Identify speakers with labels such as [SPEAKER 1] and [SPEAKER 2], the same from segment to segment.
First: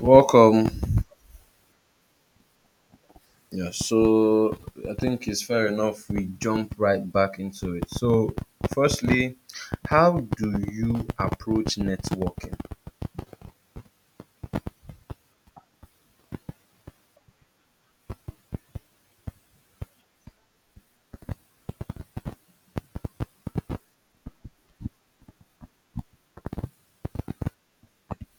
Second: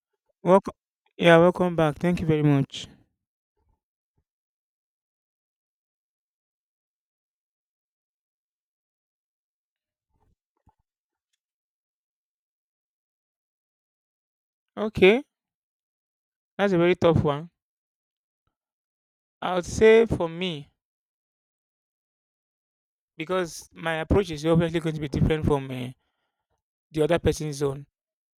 [SPEAKER 1] Welcome.
[SPEAKER 2] Welcome. Yeah, welcome back. Thank you very much.
[SPEAKER 1] Yeah, so I think it's fair enough we jump right back into it. So, firstly, how do you approach networking?
[SPEAKER 2] Okay, that's a very tough one. I would say for me, because my approach is obviously going to be different from the other person's own.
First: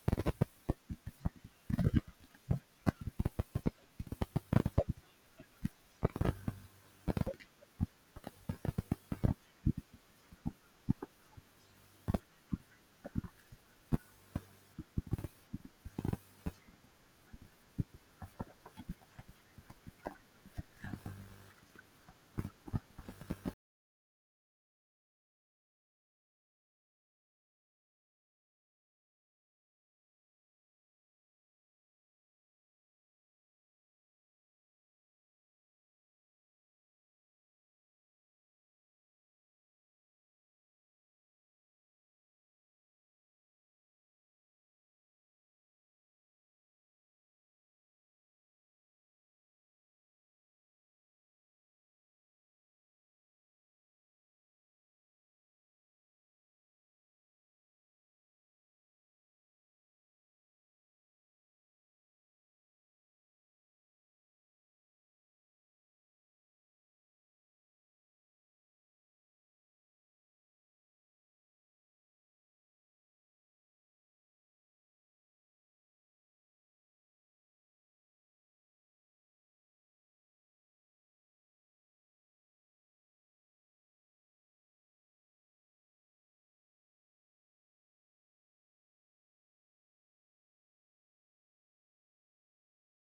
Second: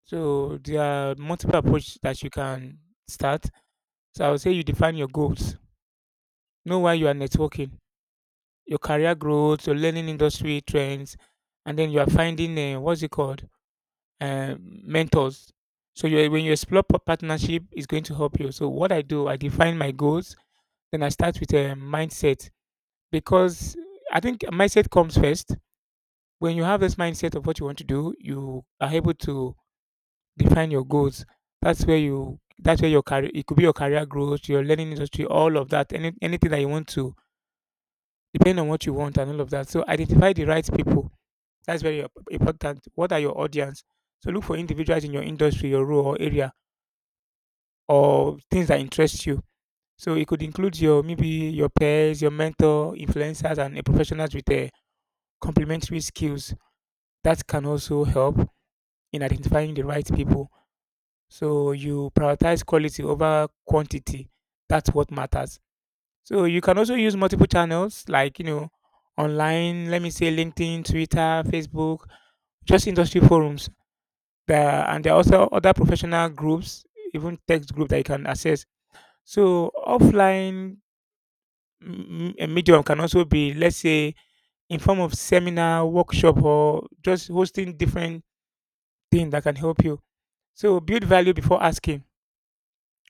[SPEAKER 2] So there are multiple approaches that you can start. So I would say you define your goals. Know why you are networking, your career growth, your learning industry trends, and then you are finding what's it called, mentors. So you, when you explore partnership, it's going to help you. So what I do, I define my goals. Then I start with a mindset because I think mindset comes first. When you have this mindset of what you want to do, you are able to define your goals. That's where you, that's where your career, it could be your career growth, your learning industry, all of that, anything that you want to, depending on what you want and all of that. So identify the right people. That's very important. What are your audience? So look for individuals in your industry, your role or area, or things that interest you. So it could include your, maybe your peers, your mentor, influencers, and a professionals with a complementary skills that can also help in identifying the right people. So you prioritize quality over quantity. That's what matters. So you can also use multiple channels like, online, let me say LinkedIn, Twitter, Facebook, just industry forums. There, and there are also other professional groups, even text group that you can access. So offline medium can also be, let's say, in form of seminar, workshop, or just hosting different thing that can help you. So build value before asking.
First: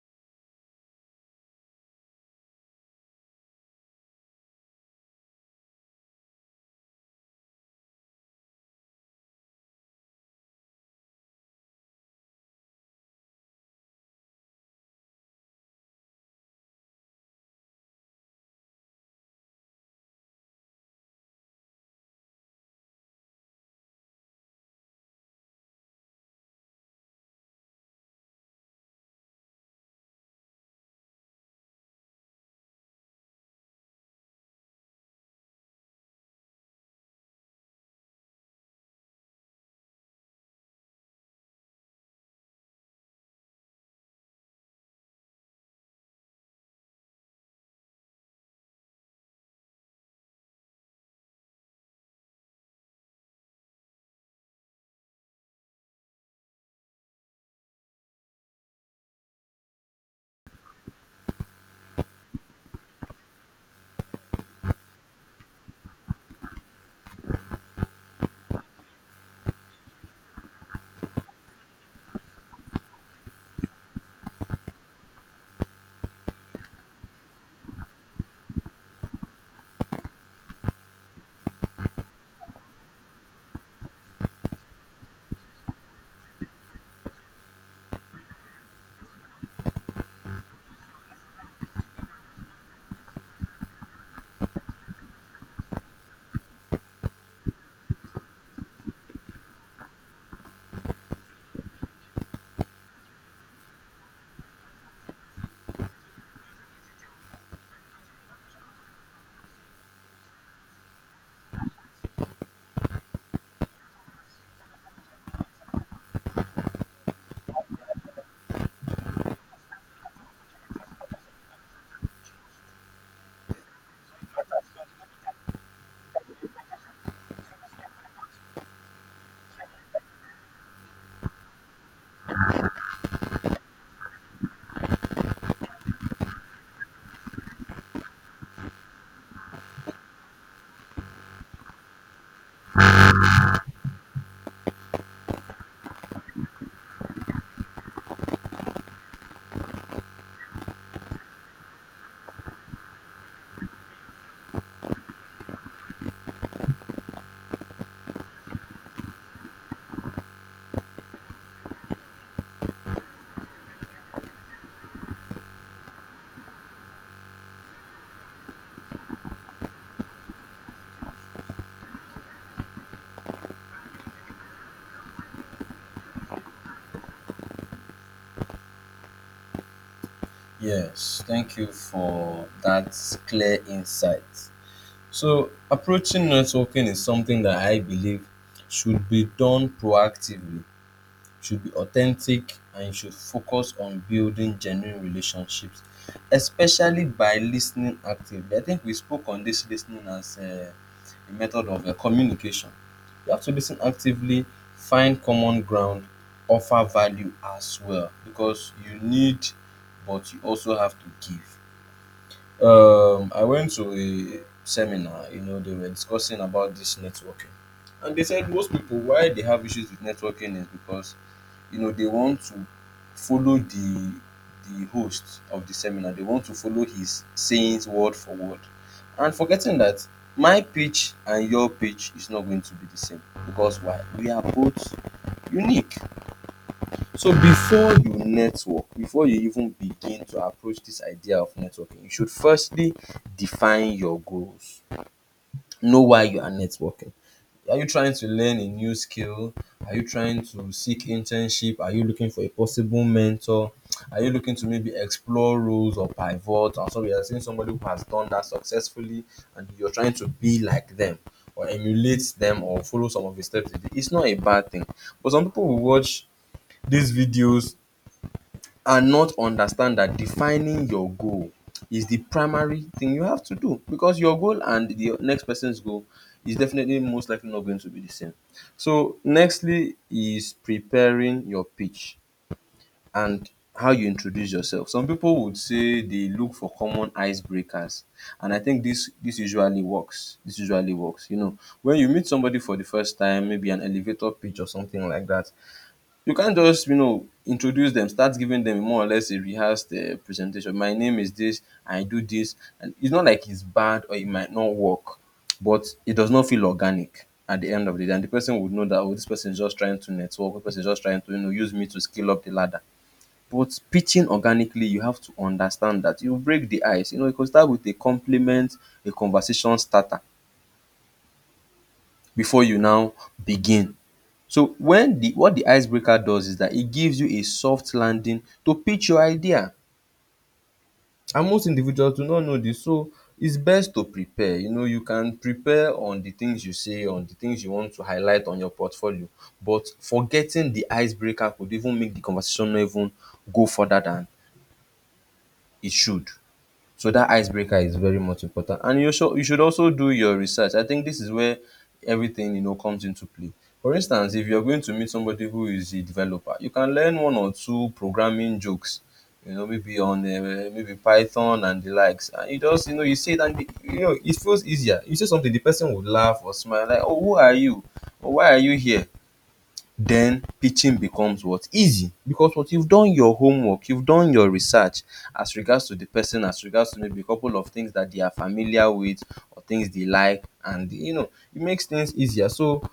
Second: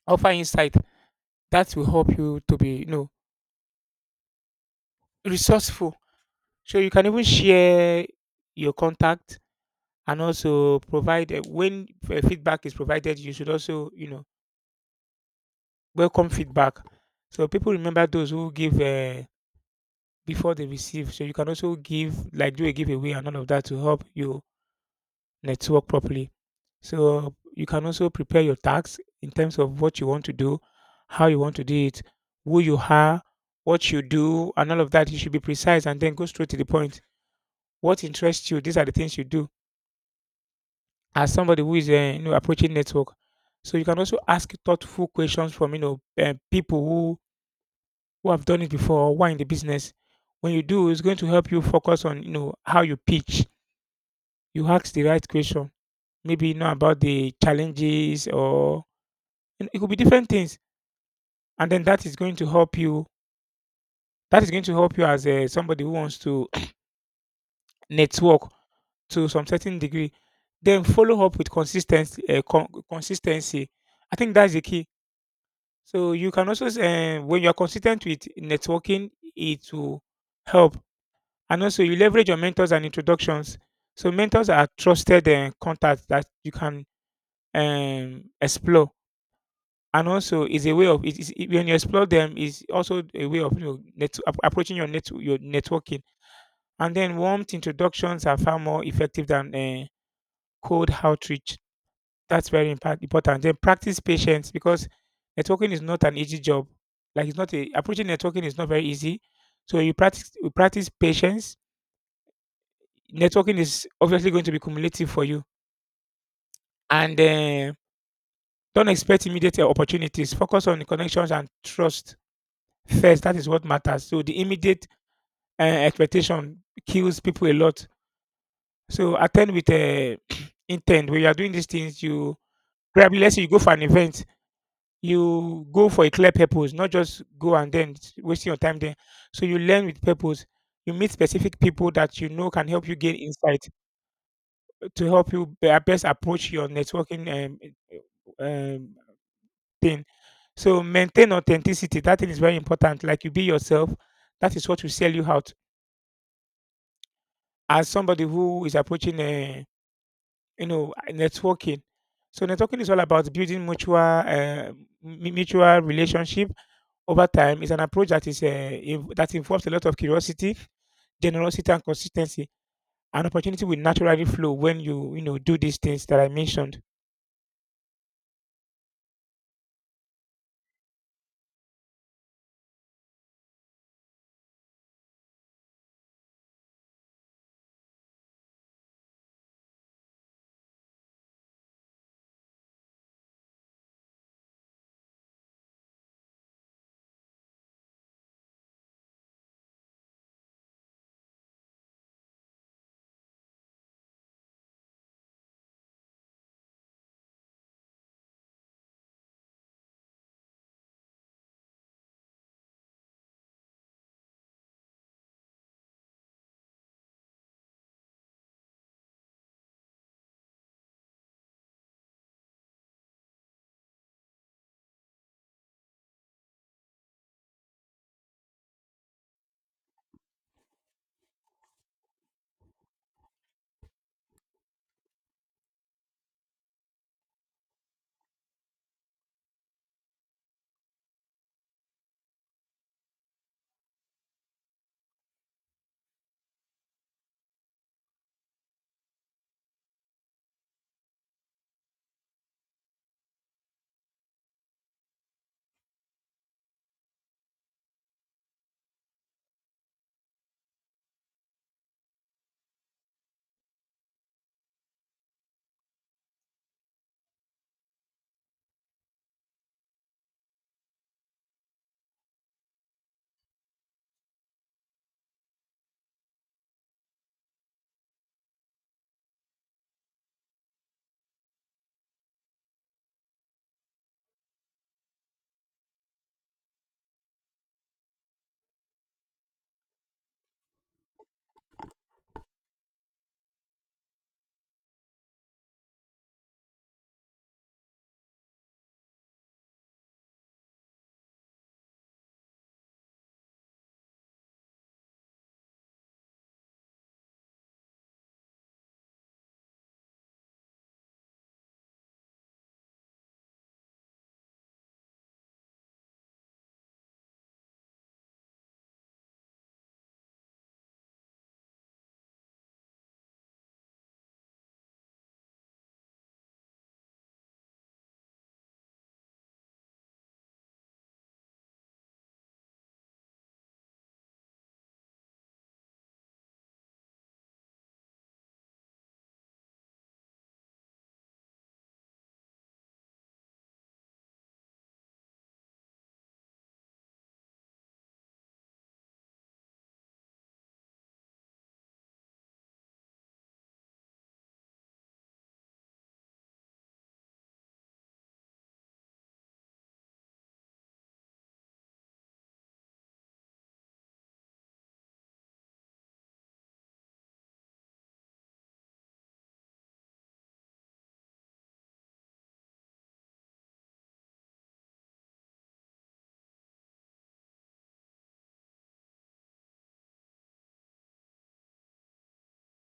[SPEAKER 2] Offer insight that will help you to be, resourceful. So you can even share your contact and also provide, when feedback is provided. You should also, welcome feedback. So people remember those who give before they receive. So you can also give, like do a giveaway and all of that to help you, let's work properly. So you can also prepare your tasks in terms of what you want to do, how you want to do it, who you are, what you do, and all of that. You should be precise and then go straight to the point. What interests you? These are the things you do as somebody who is, approaching network. So you can also ask thoughtful questions from people who have done it before or who are in the business. When you do, it's going to help you focus on how you pitch. You ask the right question, maybe you know about the challenges or— and it could be different things, and then that is going to help you, as a somebody who wants to network to some certain degree. Then follow up with consistency. Consistency, I think that's the key. So you can also, when you are consistent with networking, it will help, and also you leverage your mentors and introductions. So mentors are trusted contacts that you can explore. And also, is a way of it, when you explore them, is also a way of net, approaching your net your networking. And then warm introductions are far more effective than cold outreach. That's very important. Then practice patience because networking is not an easy job. Like, it's not a approaching networking is not very easy. So you practice, patience. Networking is obviously going to be cumulative for you. And don't expect immediate opportunities. Focus on the connections and trust first. That is what matters. So the immediate expectation kills people a lot. So attend with intent. When you are doing these things, you probably, let's say you go for an event, you go for a clear purpose, not just go and then wasting your time there. So you learn with purpose. You meet specific people that you know can help you gain insight to help you best approach your networking uh, um, thing. So maintain authenticity. That thing is very important. Like, you be yourself. That is what will sell you out. As somebody who is approaching, you know, networking. So networking is all about building mutual, mutual relationship over time. It's an approach that is, that involves a lot of curiosity, generosity, and consistency. An opportunity will naturally flow when you know do these things that I mentioned.
[SPEAKER 1] Yes, thank you for that clear insight. So, approaching networking is something that I believe should be done proactively, should be authentic, and you should focus on building genuine relationships, especially by listening actively. I think we spoke on this listening as method of communication. You have to listen actively, find common ground, offer value as well because you need, but you also have to give. I went to a seminar, you know, they were discussing about this networking, and they said most people why they have issues with networking is because you know they want to follow the host of the seminar. They want to follow his sayings word for word. And forgetting that my pitch and your pitch is not going to be the same. Because why? We are both unique. So before you network, before you even begin to approach this idea of networking, you should firstly define your goals, know why you are networking. Are you trying to learn a new skill? Are you trying to seek internship? Are you looking for a possible mentor? Are you looking to maybe explore roles or pivot? And so we are seeing somebody who has done that successfully and you're trying to be like them or emulate them or follow some of his steps. It's not a bad thing. But some people will watch these videos and not understand that defining your goal is the primary thing you have to do because your goal and the next person's goal is definitely most likely not going to be the same. So, nextly is preparing your pitch and how you introduce yourself. Some people would say they look for common icebreakers, and I think this usually works. This usually works. You know, when you meet somebody for the first time, maybe an elevator pitch or something like that, you can't just you know introduce them, start giving them more or less a rehearsed presentation, my name is this. I do this, and it's not like it's bad or it might not work, but it does not feel organic at the end of the day, and the person would know that, oh, dis person is just trying to network. This person is just trying to you know use me to scale up the ladder. But pitching organically, you have to understand that you break the ice, you know, you go start with a compliment, a conversation starter, before you now begin. So when the, what the icebreaker does is that it gives you a soft landing to pitch your idea, and most individuals do not know this. So it's best to prepare. You know, you can prepare on the things you say, on the things you want to highlight on your portfolio, but forgetting the icebreaker could even make the conversation no even go further than it should. So that icebreaker is very much important. And you should also do your research. I think this is where everything you know comes into play. For instance, if you're going to meet somebody who is a developer, you can learn one or two programming jokes. You know, maybe on maybe Python and the likes. And you just you know you say it and the, you know it feels easier. You say something, the person would laugh or smile like, "Oh, who are you? Or why are you here?" Then teaching becomes what? Easy. Because what? You've done your homework, you've done your research as regards to the person, as regards to maybe a couple of things that they are familiar with or things they like. And, you know, it makes things easier. So,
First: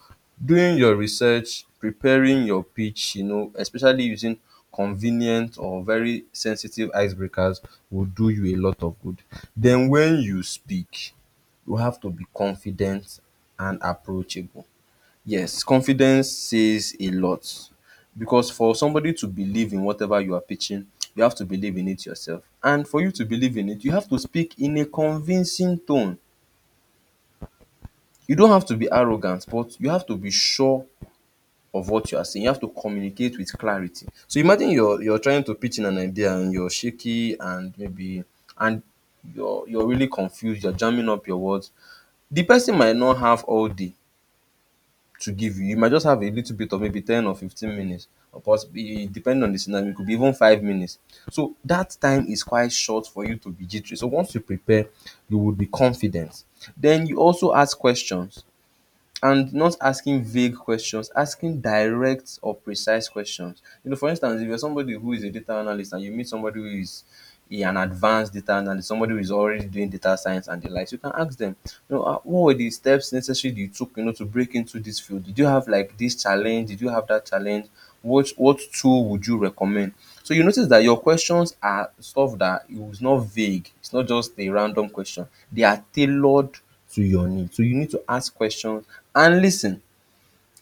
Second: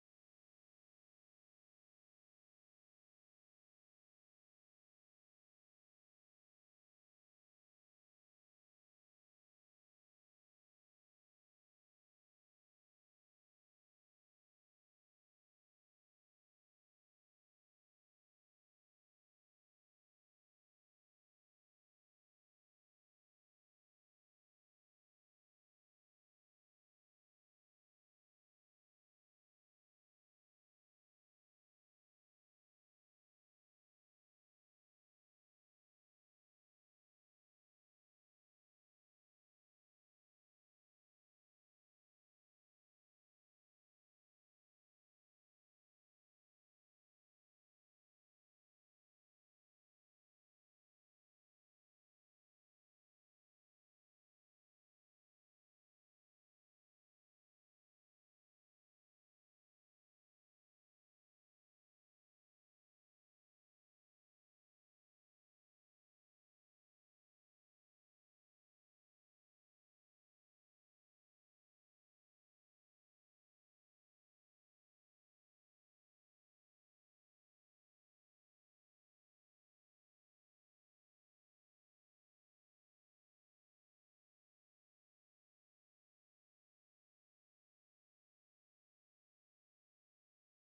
[SPEAKER 1] doing your research, preparing your pitch, you know, especially using convenient or very sensitive icebreakers will do you a lot of good. Then, when you speak, you have to be confident and approachable. Yes, confidence says a lot because for somebody to believe in whatever you are pitching, you have to believe in it yourself. And for you to believe in it, you have to speak in a convincing tone. You don't have to be arrogant, but you have to be sure of what you are saying. You have to communicate with clarity. So imagine you're trying to pitch in an idea and you're shaky and maybe and you're really confused, you're jamming up your words. The person might not have all day to give you. You might just have a little bit of maybe 10 or 15 minutes. Of course, depending on the scenario, it could be even 5 minutes. So that time is quite short for you to be jittery. So once you prepare, you will be confident. Then you also ask questions, and not asking vague questions, asking direct or precise questions. You know, for instance, if you're somebody who is a data analyst and you meet somebody who is an advanced data analyst, somebody who is already doing data science and the likes, you can ask them, you know, "Ah, what were the steps necessary you took, you know, to break into this field? Did you have like this challenge? Did you have that challenge? What tool would you recommend?" So you notice that your questions are stuff that it was not vague. It's not just a random question. They are tailored to your need. So you need to ask questions and listen.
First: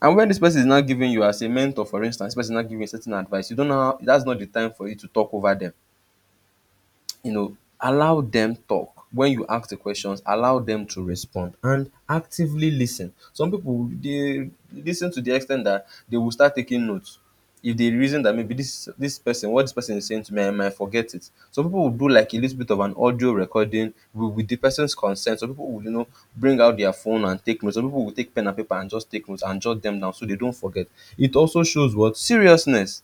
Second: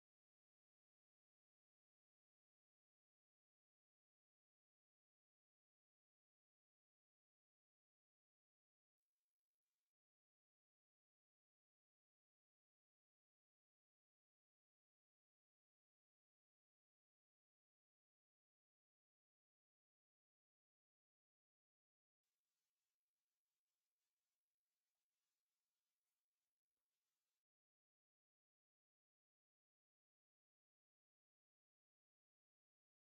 [SPEAKER 1] And when this person is, not giving you as a mentor, for instance, this person is not giving you certain advice, you don't know how, that's not the time for you to talk over them. You know, allow them talk. When you ask the questions, allow them to respond and actively listen. Some people they listen to the extent that they will start taking notes. If they reason that maybe this person, what this person is saying to me, I might forget it. Some people will do like a little bit of an audio recording with the person's consent. Some people will, you know, bring out their phone and take notes. Some people will take pen and paper and just take notes and jot them down so they don't forget. It also shows what seriousness.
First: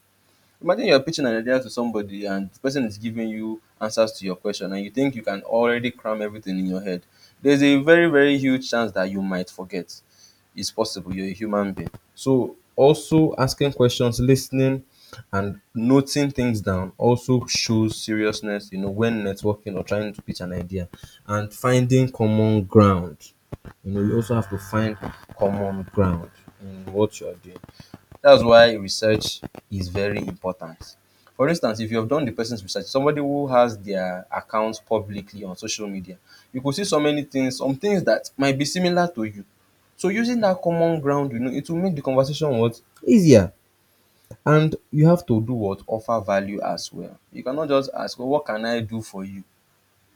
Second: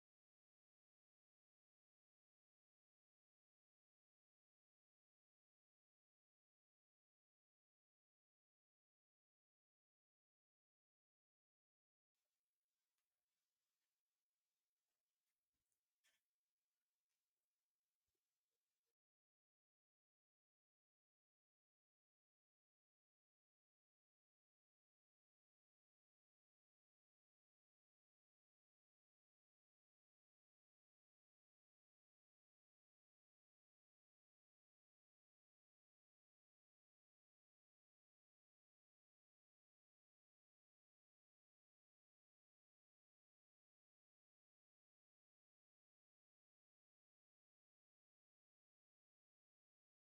[SPEAKER 1] Imagine you're pitching an idea to somebody and the person is giving you answers to your question and you think you can already cram everything in your head. There's a very, very huge chance that you might forget. It's possible. You're a human being. So also asking questions, listening, and noting things down also shows seriousness, you know, when networking or trying to pitch an idea. And finding common ground. You know, you also have to find common ground in what you're doing. That's why research is very important. For instance, if you have done the person's research, somebody who has their account publicly on social media, you could see so many things, some things that might be similar to you. So using that common ground, you know, it will make the conversation what, easier. And you have to do what, offer value as well. You cannot just ask, well, what can I do for you?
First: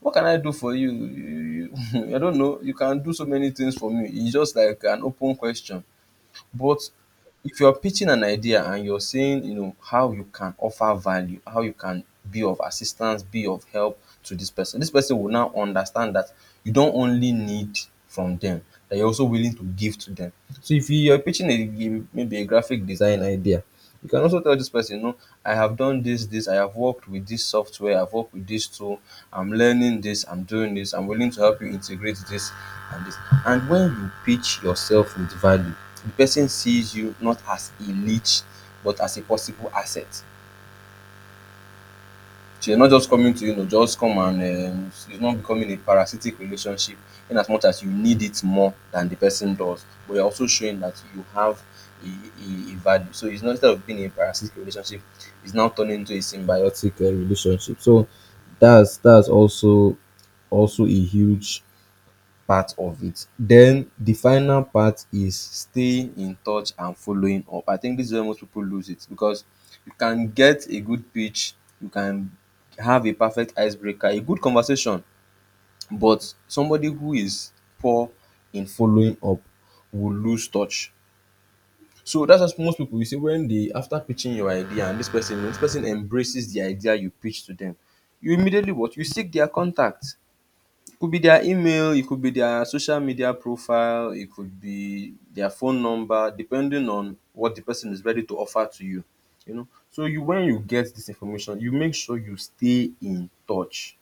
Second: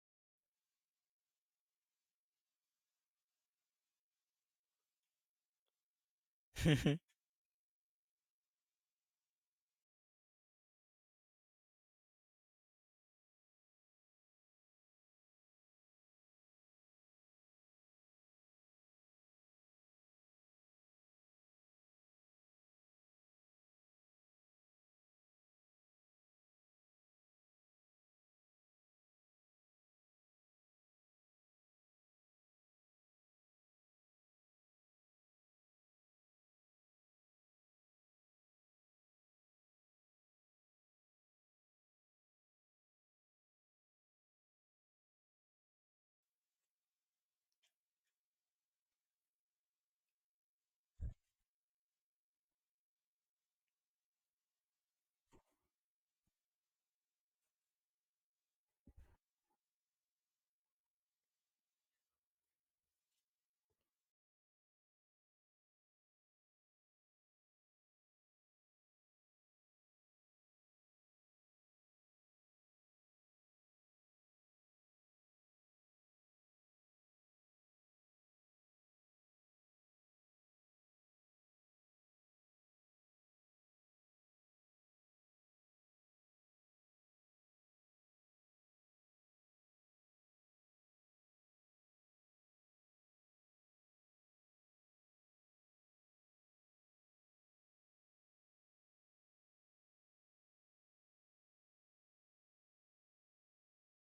[SPEAKER 1] What can I do for you? You I don't know. You can do so many things for me. It's just like an open question. But if you're pitching an idea and you're saying, you know, how you can offer value, how you can be of assistance, be of help to this person will now understand that you don't only need from them, that you're also willing to give to them. So if you're pitching a maybe a graphic design idea, you can also tell this person, no, I have done this, this, I have worked with this software, I've worked with this tool, I'm learning this, I'm doing this, I'm willing to help you integrate this and this. And when you pitch yourself with value, the person sees you not as a leech but as a possible asset. So you're not just coming to you know just come and it's not becoming a parasitic relationship, in as much as you need it more than the person does, but you're also showing that you have a value. So it's not, instead of being a parasitic relationship, it's now turning into a symbiotic relationship. So that's also also a huge part of it. Then the final part is staying in touch and following up. I think this is where most people lose it because you can get a good pitch, you can have a perfect icebreaker, a good conversation, but somebody who is poor in following up will lose touch. So that's what most people you see when they after pitching your idea and this person embraces the idea you pitch to them, you immediately what you seek their contact could be their email, it could be their social media profile, it could be their phone number, depending on what the person is ready to offer to you. You know, so you when you get this information, you make sure you stay in touch.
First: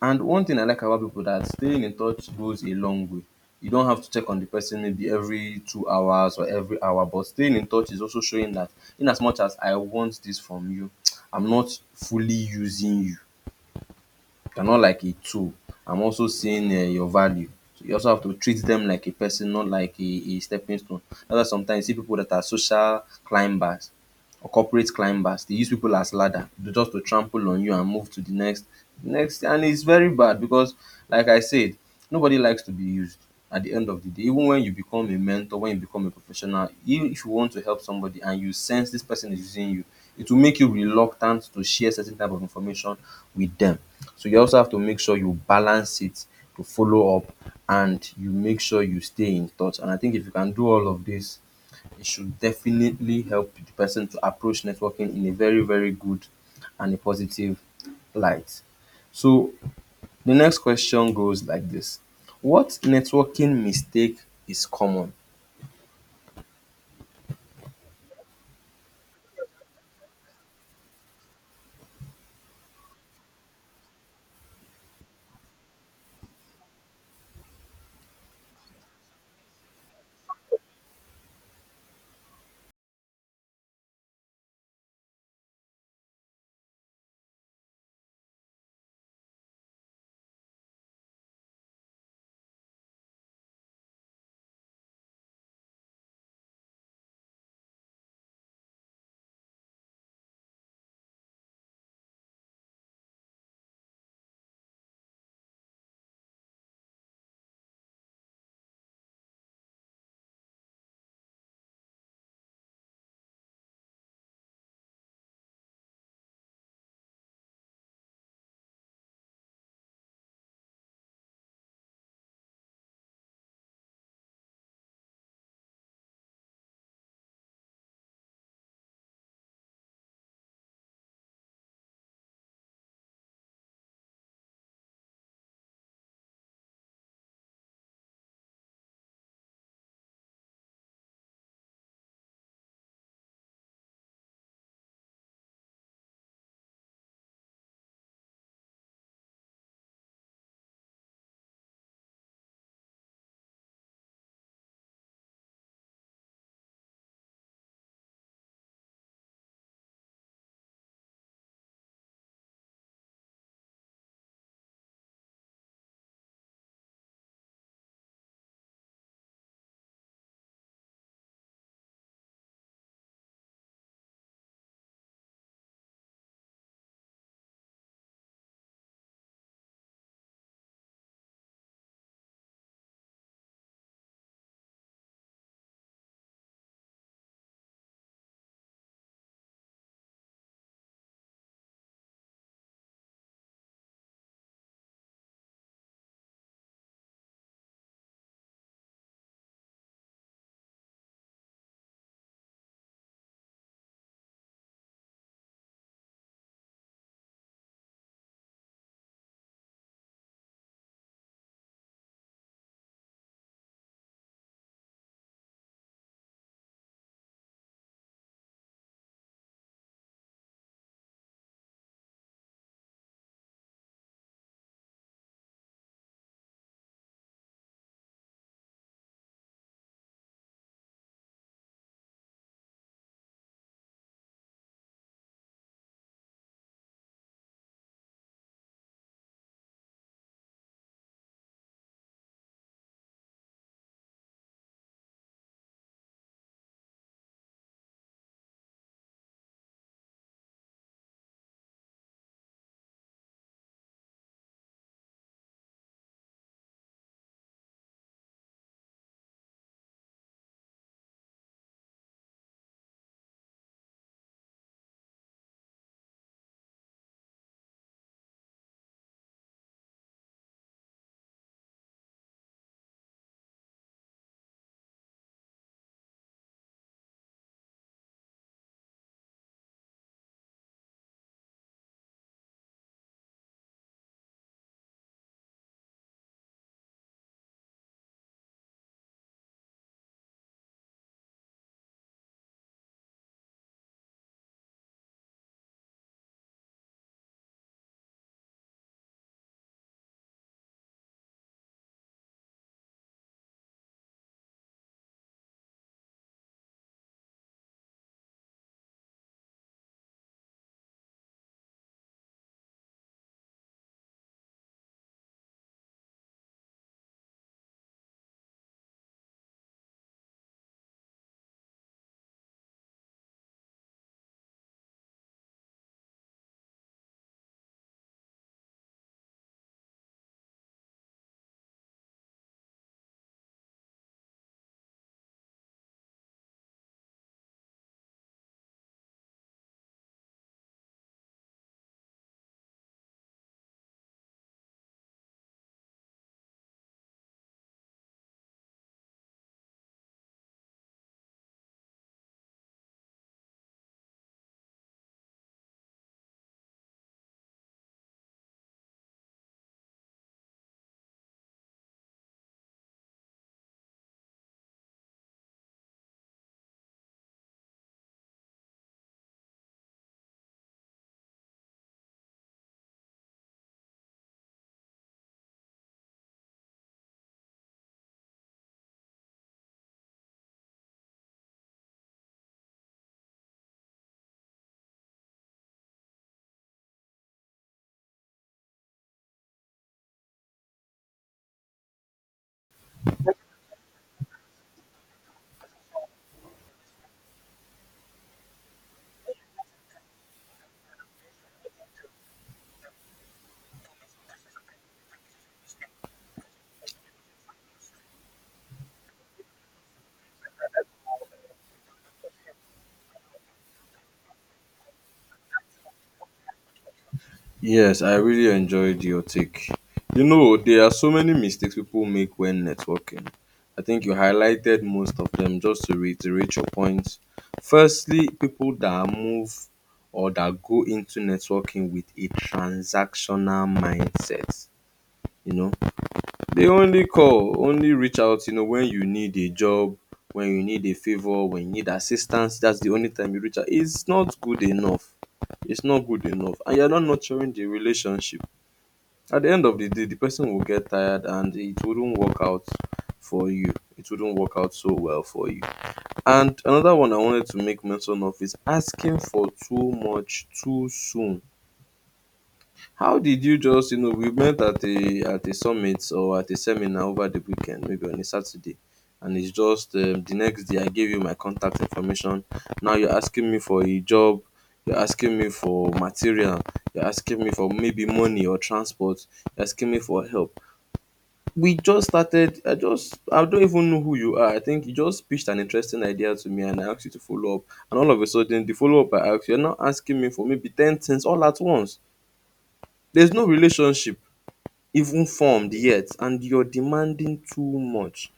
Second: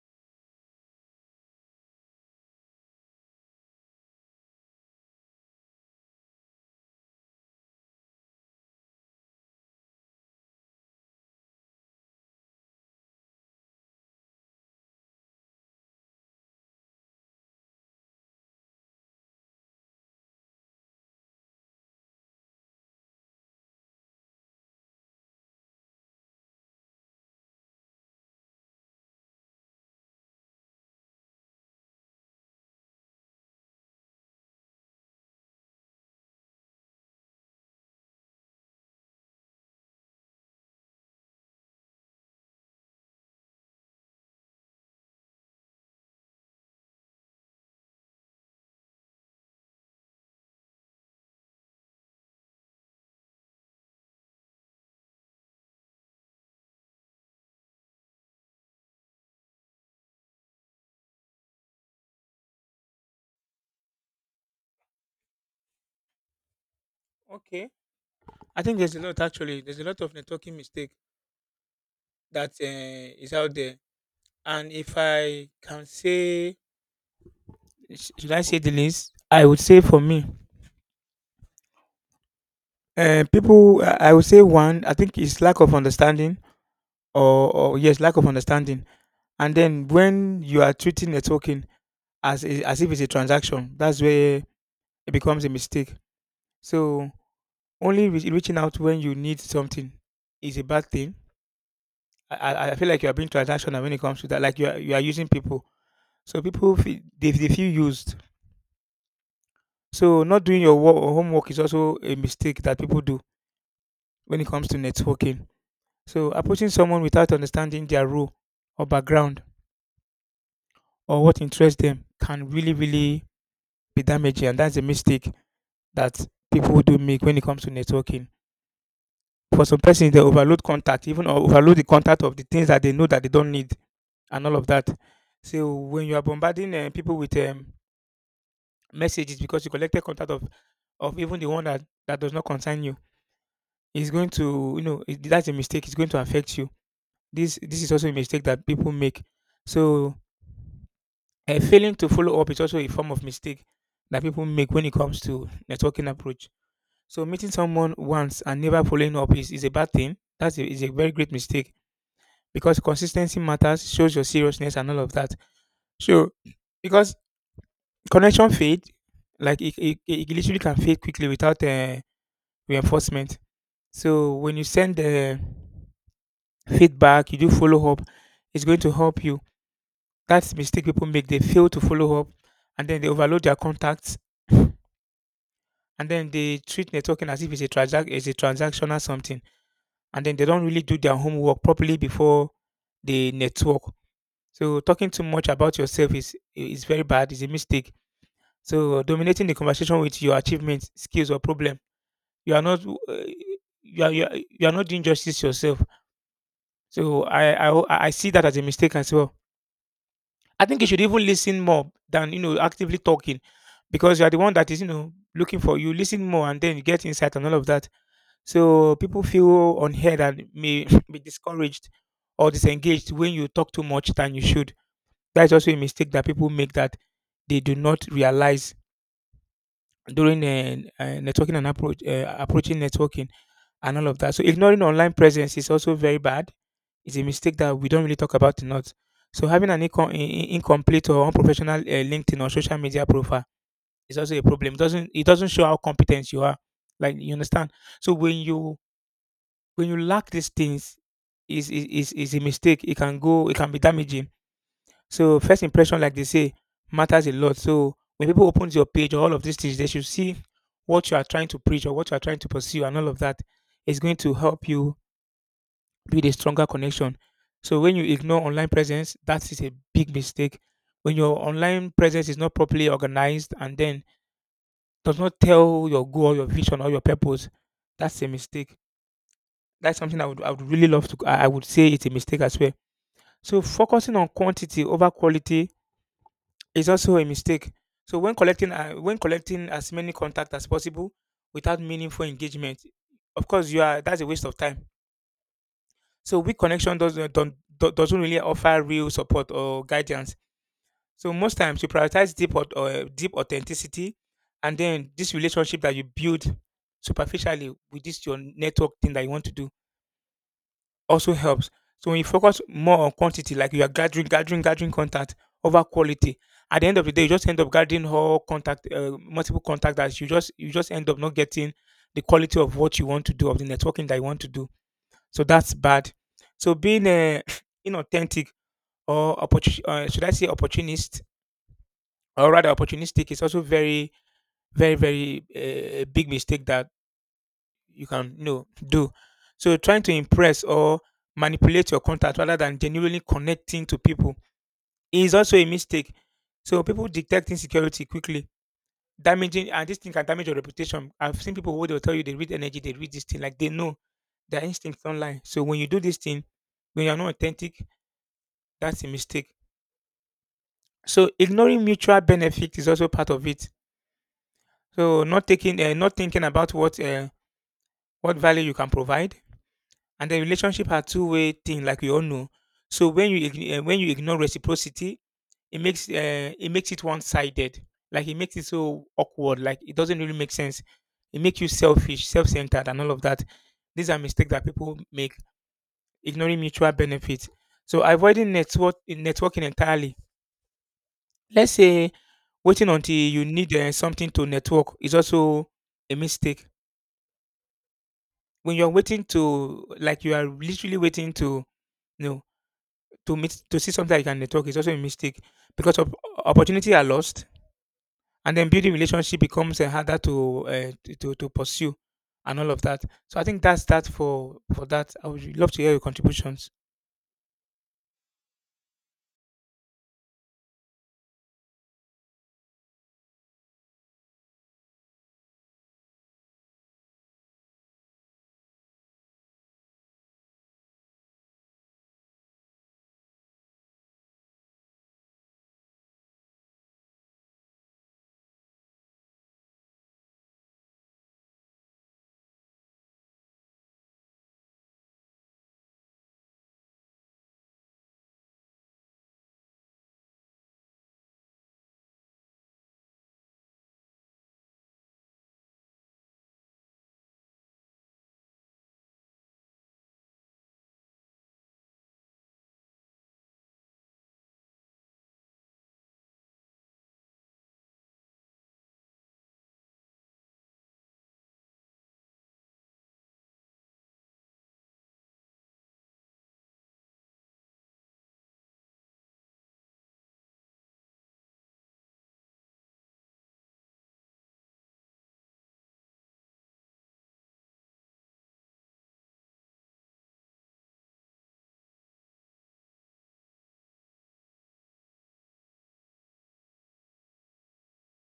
[SPEAKER 1] And one thing I like about people that staying in touch goes a long way. You don't have to check on the person maybe every 2 hours or every hour, but staying in touch is also showing that in as much as I want this from you, I'm not fully using you. They are not like a tool. I'm also seeing your value. So you also have to treat them like a person, not like a stepping stone. That's why sometimes you see people that are social climbers or corporate climbers. They use people as ladder to just to trample on you and move to the next, and it's very bad because like I said, nobody likes to be used at the end of the day. Even when you become a mentor, when you become a professional, even if you want to help somebody and you sense this person is using you, it will make you reluctant to share certain type of information with them. So you also have to make sure you balance it to follow up and you make sure you stay in touch. And I think if you can do all of this, it should definitely help the person to approach networking in a very, very good and a positive light. So the next question goes like this. What networking mistake is common?
[SPEAKER 2] Okay. I think there's a lot actually. There's a lot of networking mistake that is out there, and if I can say— Sh should I say the least? I would say for me, people, I would say one, I think it's lack of understanding, or yes, lack of understanding. And then when you are treating a token as a, as if it's a transaction, that's where it becomes a mistake. So only reaching out when you need something is a bad thing. I feel like you are being transactional when it comes to that. Like, you are using people, so people feel, they feel used. So not doing your work or homework is also a mistake that people do when it comes to networking. So approaching someone without understanding their role or background or what interests them can really be damaging. And that's a mistake that people do make when it comes to networking. For some persons, they overload contact, even or overload the contact of the things that they know that they don't need and all of that. So when you are bombarding people with messages because you collected contact of even the one that, does not concern you, it's going to, you know, it, that's a mistake. It's going to affect you. This is also a mistake that people make. So A failing to follow up is also a form of mistake that people make when it comes to networking approach. So meeting someone once and never following up is a bad thing. That's a, is a very great mistake because consistency matters, shows your seriousness and all of that. So because connection fade, it literally can fade quickly without reinforcement. So when you send the feedback, you do follow up, it's going to help you. That's mistake people make. They fail to follow up, and then they overload their contacts, and then they treat networking as if it's a transac it's a transactional something, and then they don't really do their homework properly before they network. So talking too much about yourself is very bad. It's a mistake. So dominating the conversation with your achievements, skills, or problem, you are not, you are, not doing justice to yourself. So I see that as a mistake as well. I think you should even listen more than, actively talking, because you are the one that is, looking for, you listen more and then you get insight and all of that. So people feel unheard and may be discouraged or disengaged when you talk too much than you should. That is also a mistake that people make that they do not realize during networking and approach, approaching networking and all of that. So ignoring online presence is also very bad. It's a mistake that we don't really talk about enough. So having an incomplete or unprofessional LinkedIn or social media profile is also a problem. It doesn't show how competent you are. Like, you understand. So when you, lack these things is a mistake. It can be damaging. So first impression, like they say, matters a lot. So when people open your page or all of these things, they should see what you are trying to preach or what you are trying to pursue, and all of that is going to help you build a stronger connection. So when you ignore online presence, that is a big mistake. When your online presence is not properly organized and then does not tell your goal, your vision, or your purpose, that's a mistake. That's something I would really love to, I would say it's a mistake as well. So focusing on quantity over quality is also a mistake. So when collecting, as many contacts as possible without meaningful engagement, of course you are, that's a waste of time. So weak connection doesn't don't, do- doesn't really offer real support or guidance. So most times you prioritize deep, or deep authenticity, and then this relationship that you build superficially with this your network thing that you want to do also helps. So when you focus more on quantity, like you are gathering, contact over quality, at the end of the day, you just end up gathering all contact, multiple contact that you just, end up not getting the quality of what you want to do, of the networking that you want to do. So that's bad. So being inauthentic or should I say opportunist, or rather opportunistic, is also very big mistake that you can, do. So trying to impress or manipulate your contact rather than genuinely connecting to people is also a mistake. So people detect insecurity quickly, damaging, and this thing can damage your reputation. I've seen people who they will tell you they read energy, they read this thing, like they know their instincts online. So when you do this thing, when you're not authentic, that's a mistake. So ignoring mutual benefit is also part of it. So not taking, not thinking about what value you can provide, and the relationship are two-way thing, like we all know. So when you when you ignore reciprocity, it makes it one sided. Like, it makes it so awkward, like it doesn't really make sense. It makes you selfish, self centered, and all of that. These are mistakes that people make, ignoring mutual benefits. So avoiding networking entirely, let's say waiting until you need something to network, is also a mistake. When you're waiting to, like you are literally waiting to— no. To meet, to see something, like a network, is also a mistake because of, opportunity are lost, and then building relationship becomes harder to, to pursue, and all of that. So I think that's that for, that. I would love to hear your contributions.
[SPEAKER 1] Yes, I really enjoyed your take. You know, there are so many mistakes people make when networking. I think you highlighted most of them just to reiterate your points. Firstly, people that move or that go into networking with a transactional mindset. You know, they only call, only reach out, you know, when you need a job, when you need a favor, when you need assistance. That's the only time you reach out. It's not good enough. It's not good enough. And you're not nurturing the relationship. At the end of the day, the person will get tired and it wouldn't work out for you, it wouldn't work out so well for you. And another one I wanted to make mention of is asking for too much too soon. How did you just, you know, we met at a summit or at a seminar over the weekend, maybe on a Saturday, and it's just the next day I gave you my contact information. Now you're asking me for a job, you're asking me for material, you're asking me for maybe money or transport, you're asking me for help. We just started. I just, I don't even know who you are. I think you just pitched an interesting idea to me and I asked you to follow up. And all of a sudden, the follow up I asked, you're now asking me for maybe 10 things all at once. There's no relationship even formed yet, and you're demanding too much.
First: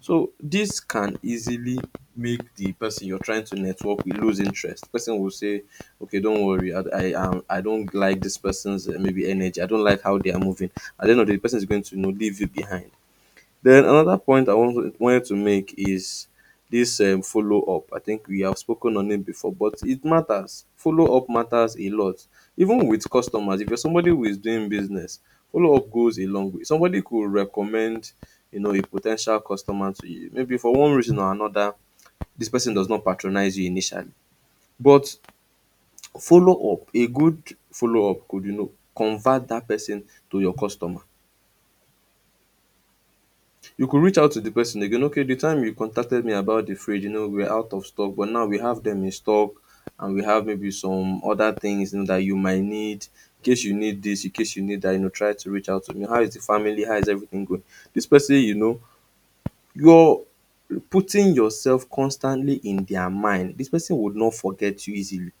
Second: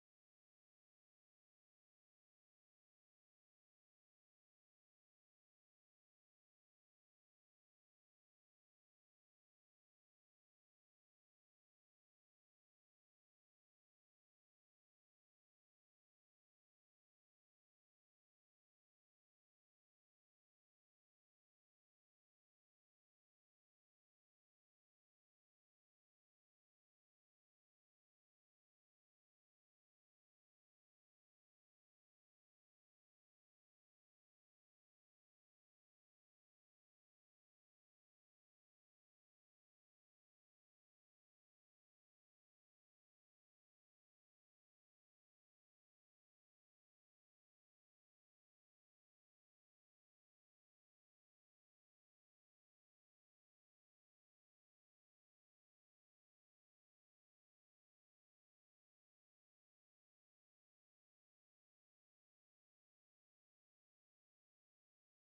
[SPEAKER 1] So, this can easily make the person you're trying to network with lose interest. Person will say, "Okay, don't worry, I don't like this person's maybe energy, I don't like how they are moving." At the end of the day, the person is going to, you know, leave you behind. Then another point I wanted to make is this follow up. I think we have spoken on it before, but it matters. Follow up matters a lot. Even with customers, if you're somebody who is doing business, follow up goes a long way. Somebody could recommend, you know, a potential customer to you. Maybe for one reason or another, this person does not patronize you initially. But follow up, a good follow up could, you know, convert that person to your customer. You could reach out to the person again. Okay, the time you contacted me about the fridge, you know, we're out of stock, but now we have them in stock, and we have maybe some other things, you know, that you might need. In case you need this, in case you need that, you know, try to reach out to me. How is the family, how is everything going? This person, you know, you're putting yourself constantly in their mind. This person would not forget you easily.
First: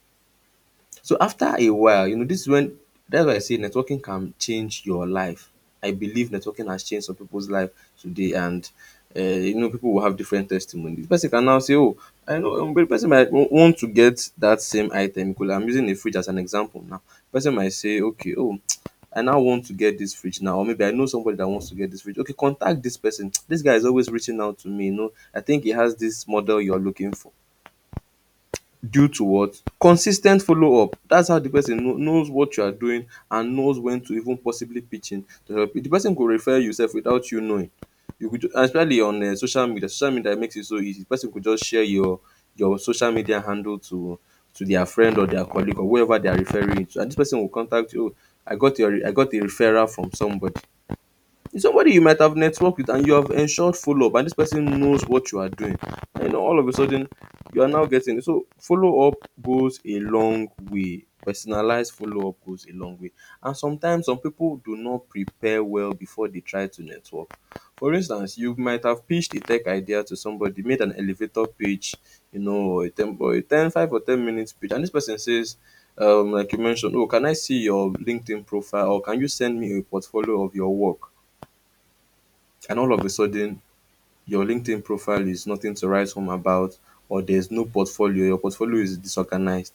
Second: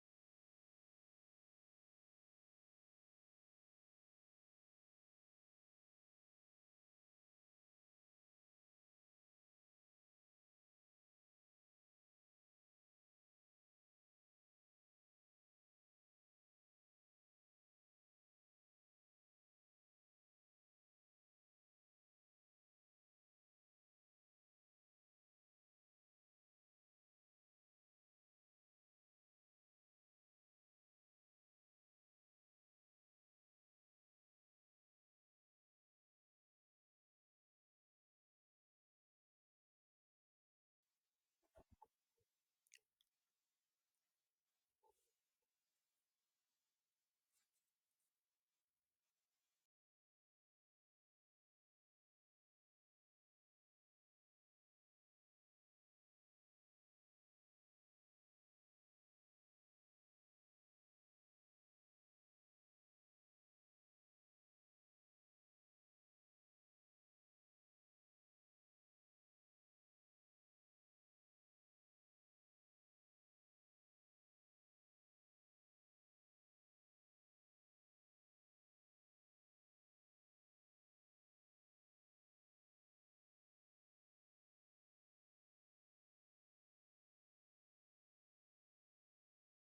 [SPEAKER 1] So after a while, you know, this is when that's why I say networking can change your life. I believe networking has changed some people's life today, and you know, people will have different testimonies. The person can now say, "Oh, I know." But the person might want to get that same item. Because I'm using a fridge as an example now. Person might say, "Okay, oh, I now want to get this fridge now, or maybe I know somebody that wants to get this fridge. Okay, contact this person. This guy is always reaching out to me. You know, I think he has this model you're looking for." Due to what? Consis ten t follow up. That's how the person knows what you are doing and knows when to even possibly pitch in to help you. The person go refer you sef without you knowing. You go, especially on social media. Social media makes it so easy. The person go just share your social media handle to their friend or their colleague or whoever they are referring you to, and this person go contact you. Oh, I got a referral from somebody. It's somebody you might have networked with and you have ensured follow up, and this person knows what you are doing. And you know, all of a sudden, you are now getting, so follow up goes a long way. Personalized follow up goes a long way. And sometimes some people do not prepare well before they try to network. For instance, you might have pitched a tech idea to somebody, made an elevator pitch, you know, or a 10, or a 10 five or 10 minutes pitch, and this person says, like you mentioned, "Oh, can I see your LinkedIn profile or can you send me a portfolio of your work?" And all of a sudden your LinkedIn profile is nothing to write home about, or there's no portfolio, your portfolio is disorganized.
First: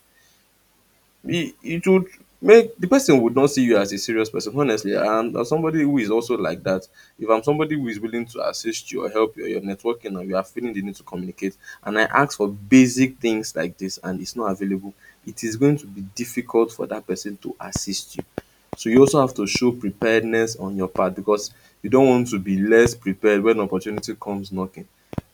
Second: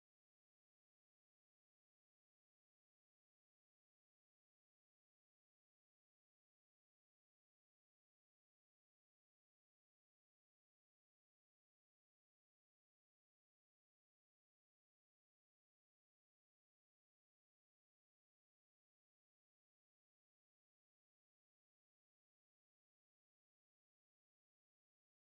[SPEAKER 1] It would make the person would not see you as a serious person, honestly. And as somebody who is also like that, if I'm somebody who is willing to assist you or help you, or you're networking or you are feeling the need to communicate, and I ask for basic things like this and it's not available, it is going to be difficult for that person to assist you. So you also have to show preparedness on your part, because you don't want to be less prepared when opportunity comes knocking.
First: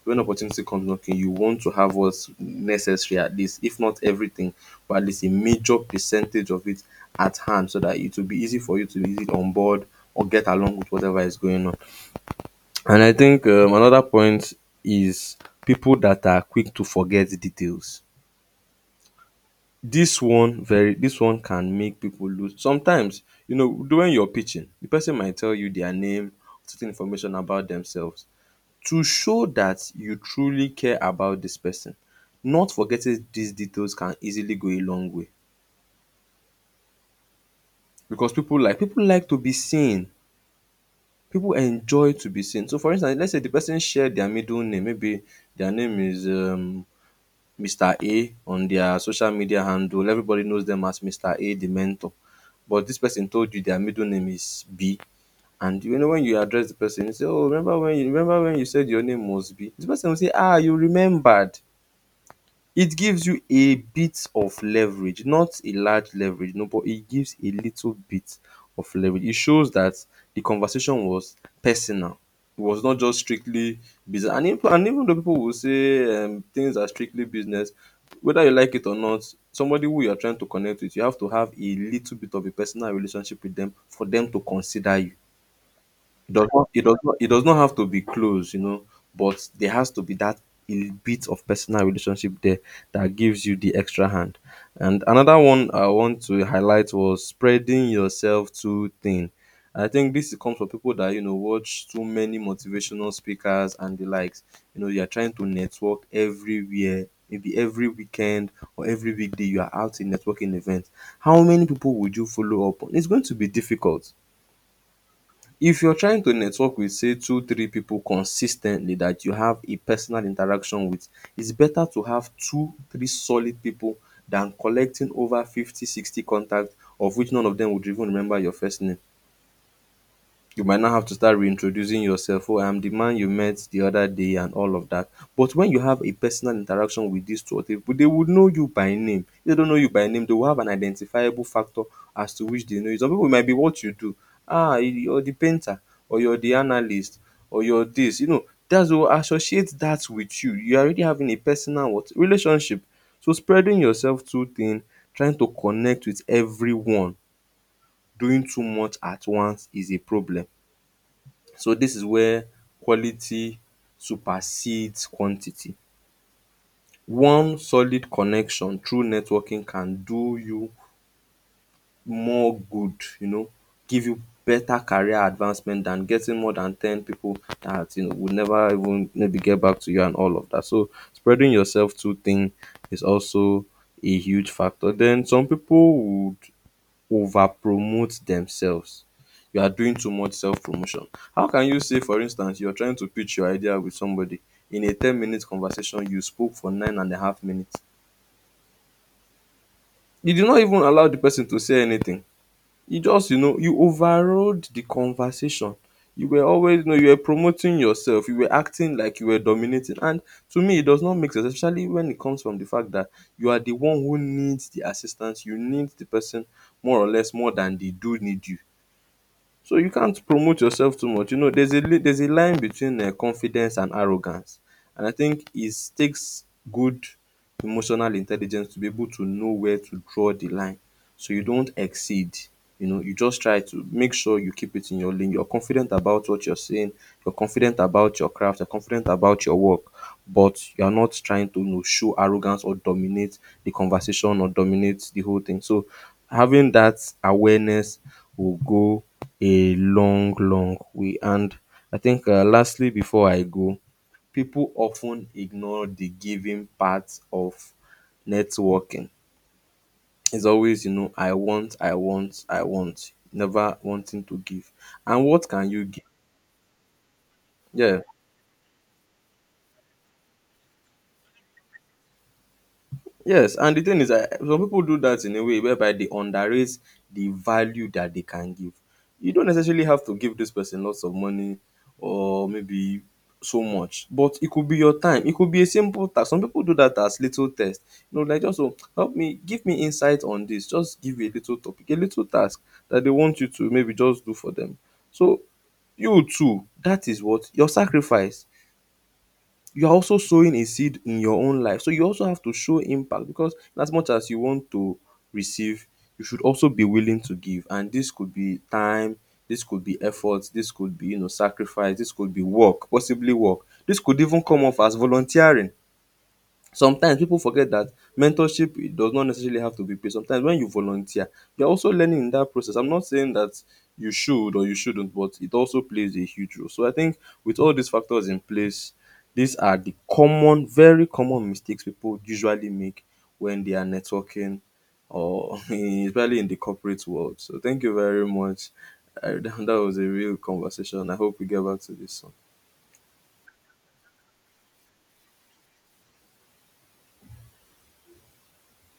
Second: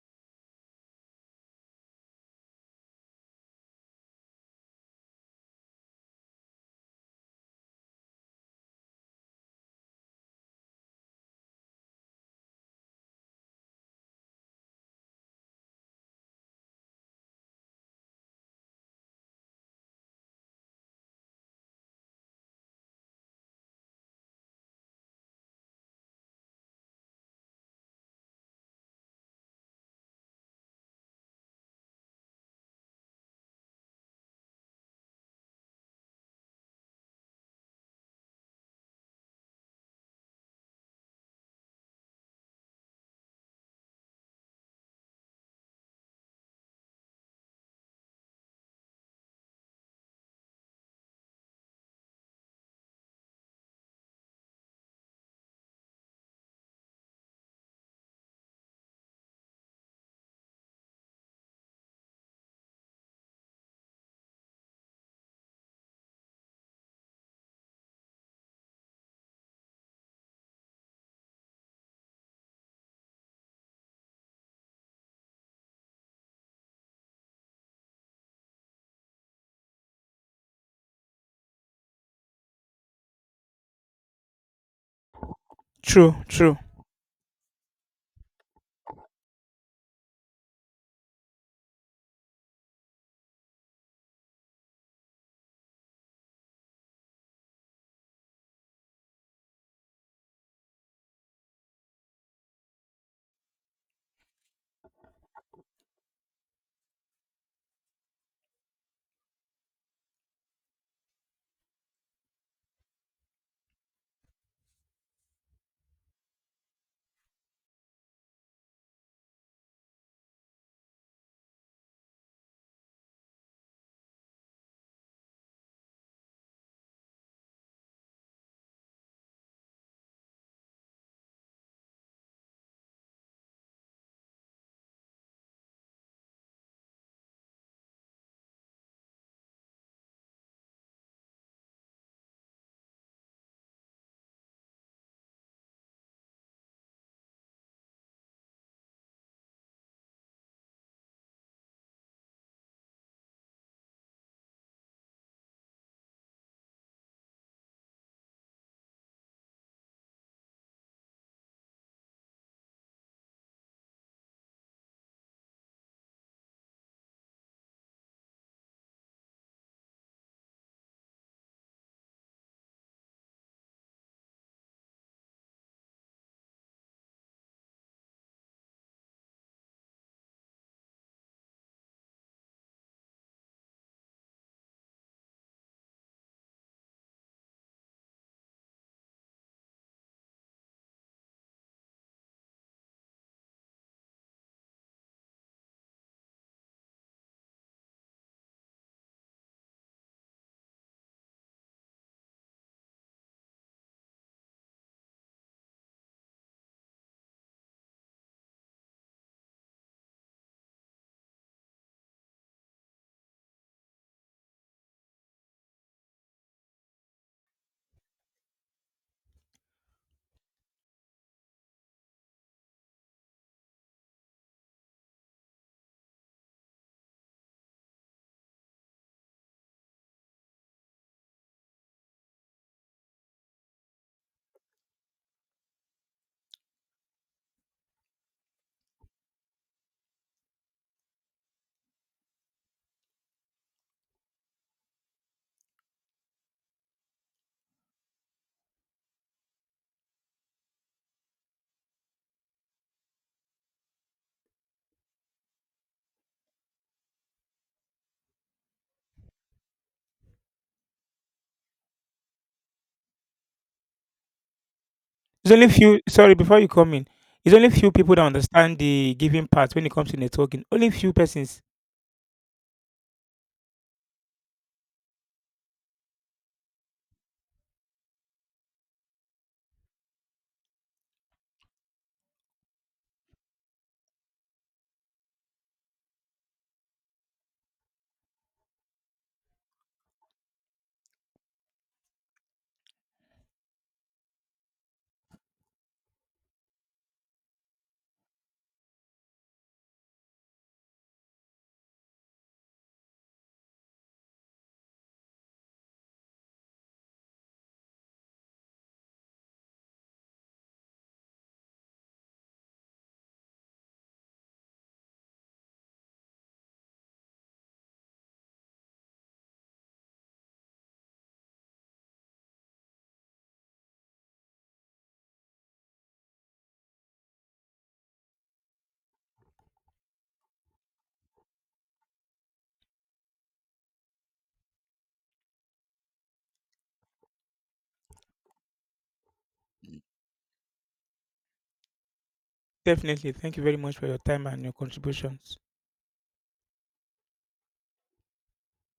[SPEAKER 1] When opportunity comes knocking, you want to have what's necessary, at least, if not everything, but at least a major percentage of it at hand, so that it will be easy for you to be easy on board or get along with whatever is going on. And I think another point is people that are quick to forget details. This one can make people lose sometimes, you know, during your pitching, the person might tell you their name, certain information about themselves, to show that you truly care about this person. Not forgetting these details can easily go a long way, because people like to be seen. People enjoy to be seen. So for instance, let's say the person share their middle name. Maybe their name is Mr. A on their social media handle. Everybody knows them as Mr. A, the mentor. But this person told you their middle name is B. And you know when you address the person, you say, "Oh, remember when you said your name was B?" The person will say, "Ah, you remembered." It gives you a bit of leverage, not a large leverage, no, but it gives a little bit of leverage. It shows that the conversation was personal. It was not just strictly business. And, if, and even though people will say things are strictly business, whether you like it or not, somebody who you are trying to connect with, you have to have a little bit of a personal relationship with them for them to consider you.
[SPEAKER 2] True,
[SPEAKER 1] It does
[SPEAKER 2] true.
[SPEAKER 1] not it does not it does not have to be close, you know, but there has to be that a bit of personal relationship there that gives you the extra hand. And another one I want to highlight was spreading yourself too thin. I think this comes from people that watch too many motivational speakers and the likes. You are trying to network everywhere, maybe every weekend or every weekday you are out in networking events. How many people would you follow up on? It's going to be difficult. If you're trying to network with, say, two three people consis ten tly that you have a personal interaction with, it's better to have two three solid people than collecting over 50 60 contact of which none of them would even remember your first name. You might now have to start reintroducing yourself. Oh, I'm the man you met the other day and all of that. But when you have a personal interaction with these two or three people, they would know you by name. If they don't know you by name, they will have an identifiable factor as to which they know you. Some people might be what you do. Ah, you're the painter, or you're the analyst, or you're this. That's will associate that with you. You're already having a personal what relationship. So spreading yourself too thin, trying to connect with everyone, doing too much at once is a problem. So this is where quality supersedes quantity. One solid connection through networking can do you more good, give you better career advancement than getting more than ten people that you know will never even maybe get back to you and all of that. So spreading yourself too thin is also a huge factor. Then some people would over promote themselves. You are doing too much self promotion. How can you say, for instance, you are trying to pitch your idea with somebody in a 10-minute conversation, you spoke for 9.5 minutes? You did not even allow the person to say anything. You just, you overrode the conversation. You were always, you were promoting yourself. You were acting like you were dominating. And to me, it does not make sense, especially when it comes from the fact that you are the one who needs the assistance. You need the person more or less more than they do need you. So you can't promote yourself too much. There's there's a line between confidence and arrogance, and I think it takes good emotional intelligence to be able to know where to draw the line. So you don't exceed. You just try to make sure you keep it in your lane. You're confident about what you're saying. You're confident about your craft. You're confident about your work, but you're not trying to show arrogance or dominate the conversation or dominate the whole thing. So having that awareness will go a long, long way. And I think, lastly, before I go, people often ignore the giving part of networking. It's always, I want, I want, I want, never wanting to give. And what
[SPEAKER 2] There's
[SPEAKER 1] can
[SPEAKER 2] only
[SPEAKER 1] you
[SPEAKER 2] few.
[SPEAKER 1] give?
[SPEAKER 2] Sorry, before you come in, there's only few
[SPEAKER 1] Yeah.
[SPEAKER 2] people that understand the giving part when it comes to networking. Only few persons.
[SPEAKER 1] Yes, and the thing is that some people do that in a way whereby they underrate the value that they can give. You don't necessarily have to give this person lots of money or maybe so much, but it could be your time. It could be a simple task. Some people do that as little test. Like, just oh, help me, give me insight on this. Just give a little topic, a little task that they want you to maybe just do for them. So you too, that is what your sacrifice you're also sowing a seed in your own life. So you also have to show impact because as much as you want to receive, you should also be willing to give. And this could be time, this could be effort, this could be, sacrifice, this could be work, possibly work. This could even come off as volunteering. Sometimes people forget that mentorship it does not necessarily have to be paid. Sometimes when you volunteer you're also learning in that process. I'm not saying that you should or you shouldn't, but it also plays a huge role. So I think with all these factors in place, these are the common very common mistakes people usually make when they are networking or especially in the corporate world. So thank you very much. That was a real conversation. I hope we get back to this one
[SPEAKER 2] Definitely. Thank you very much for your time and your contributions.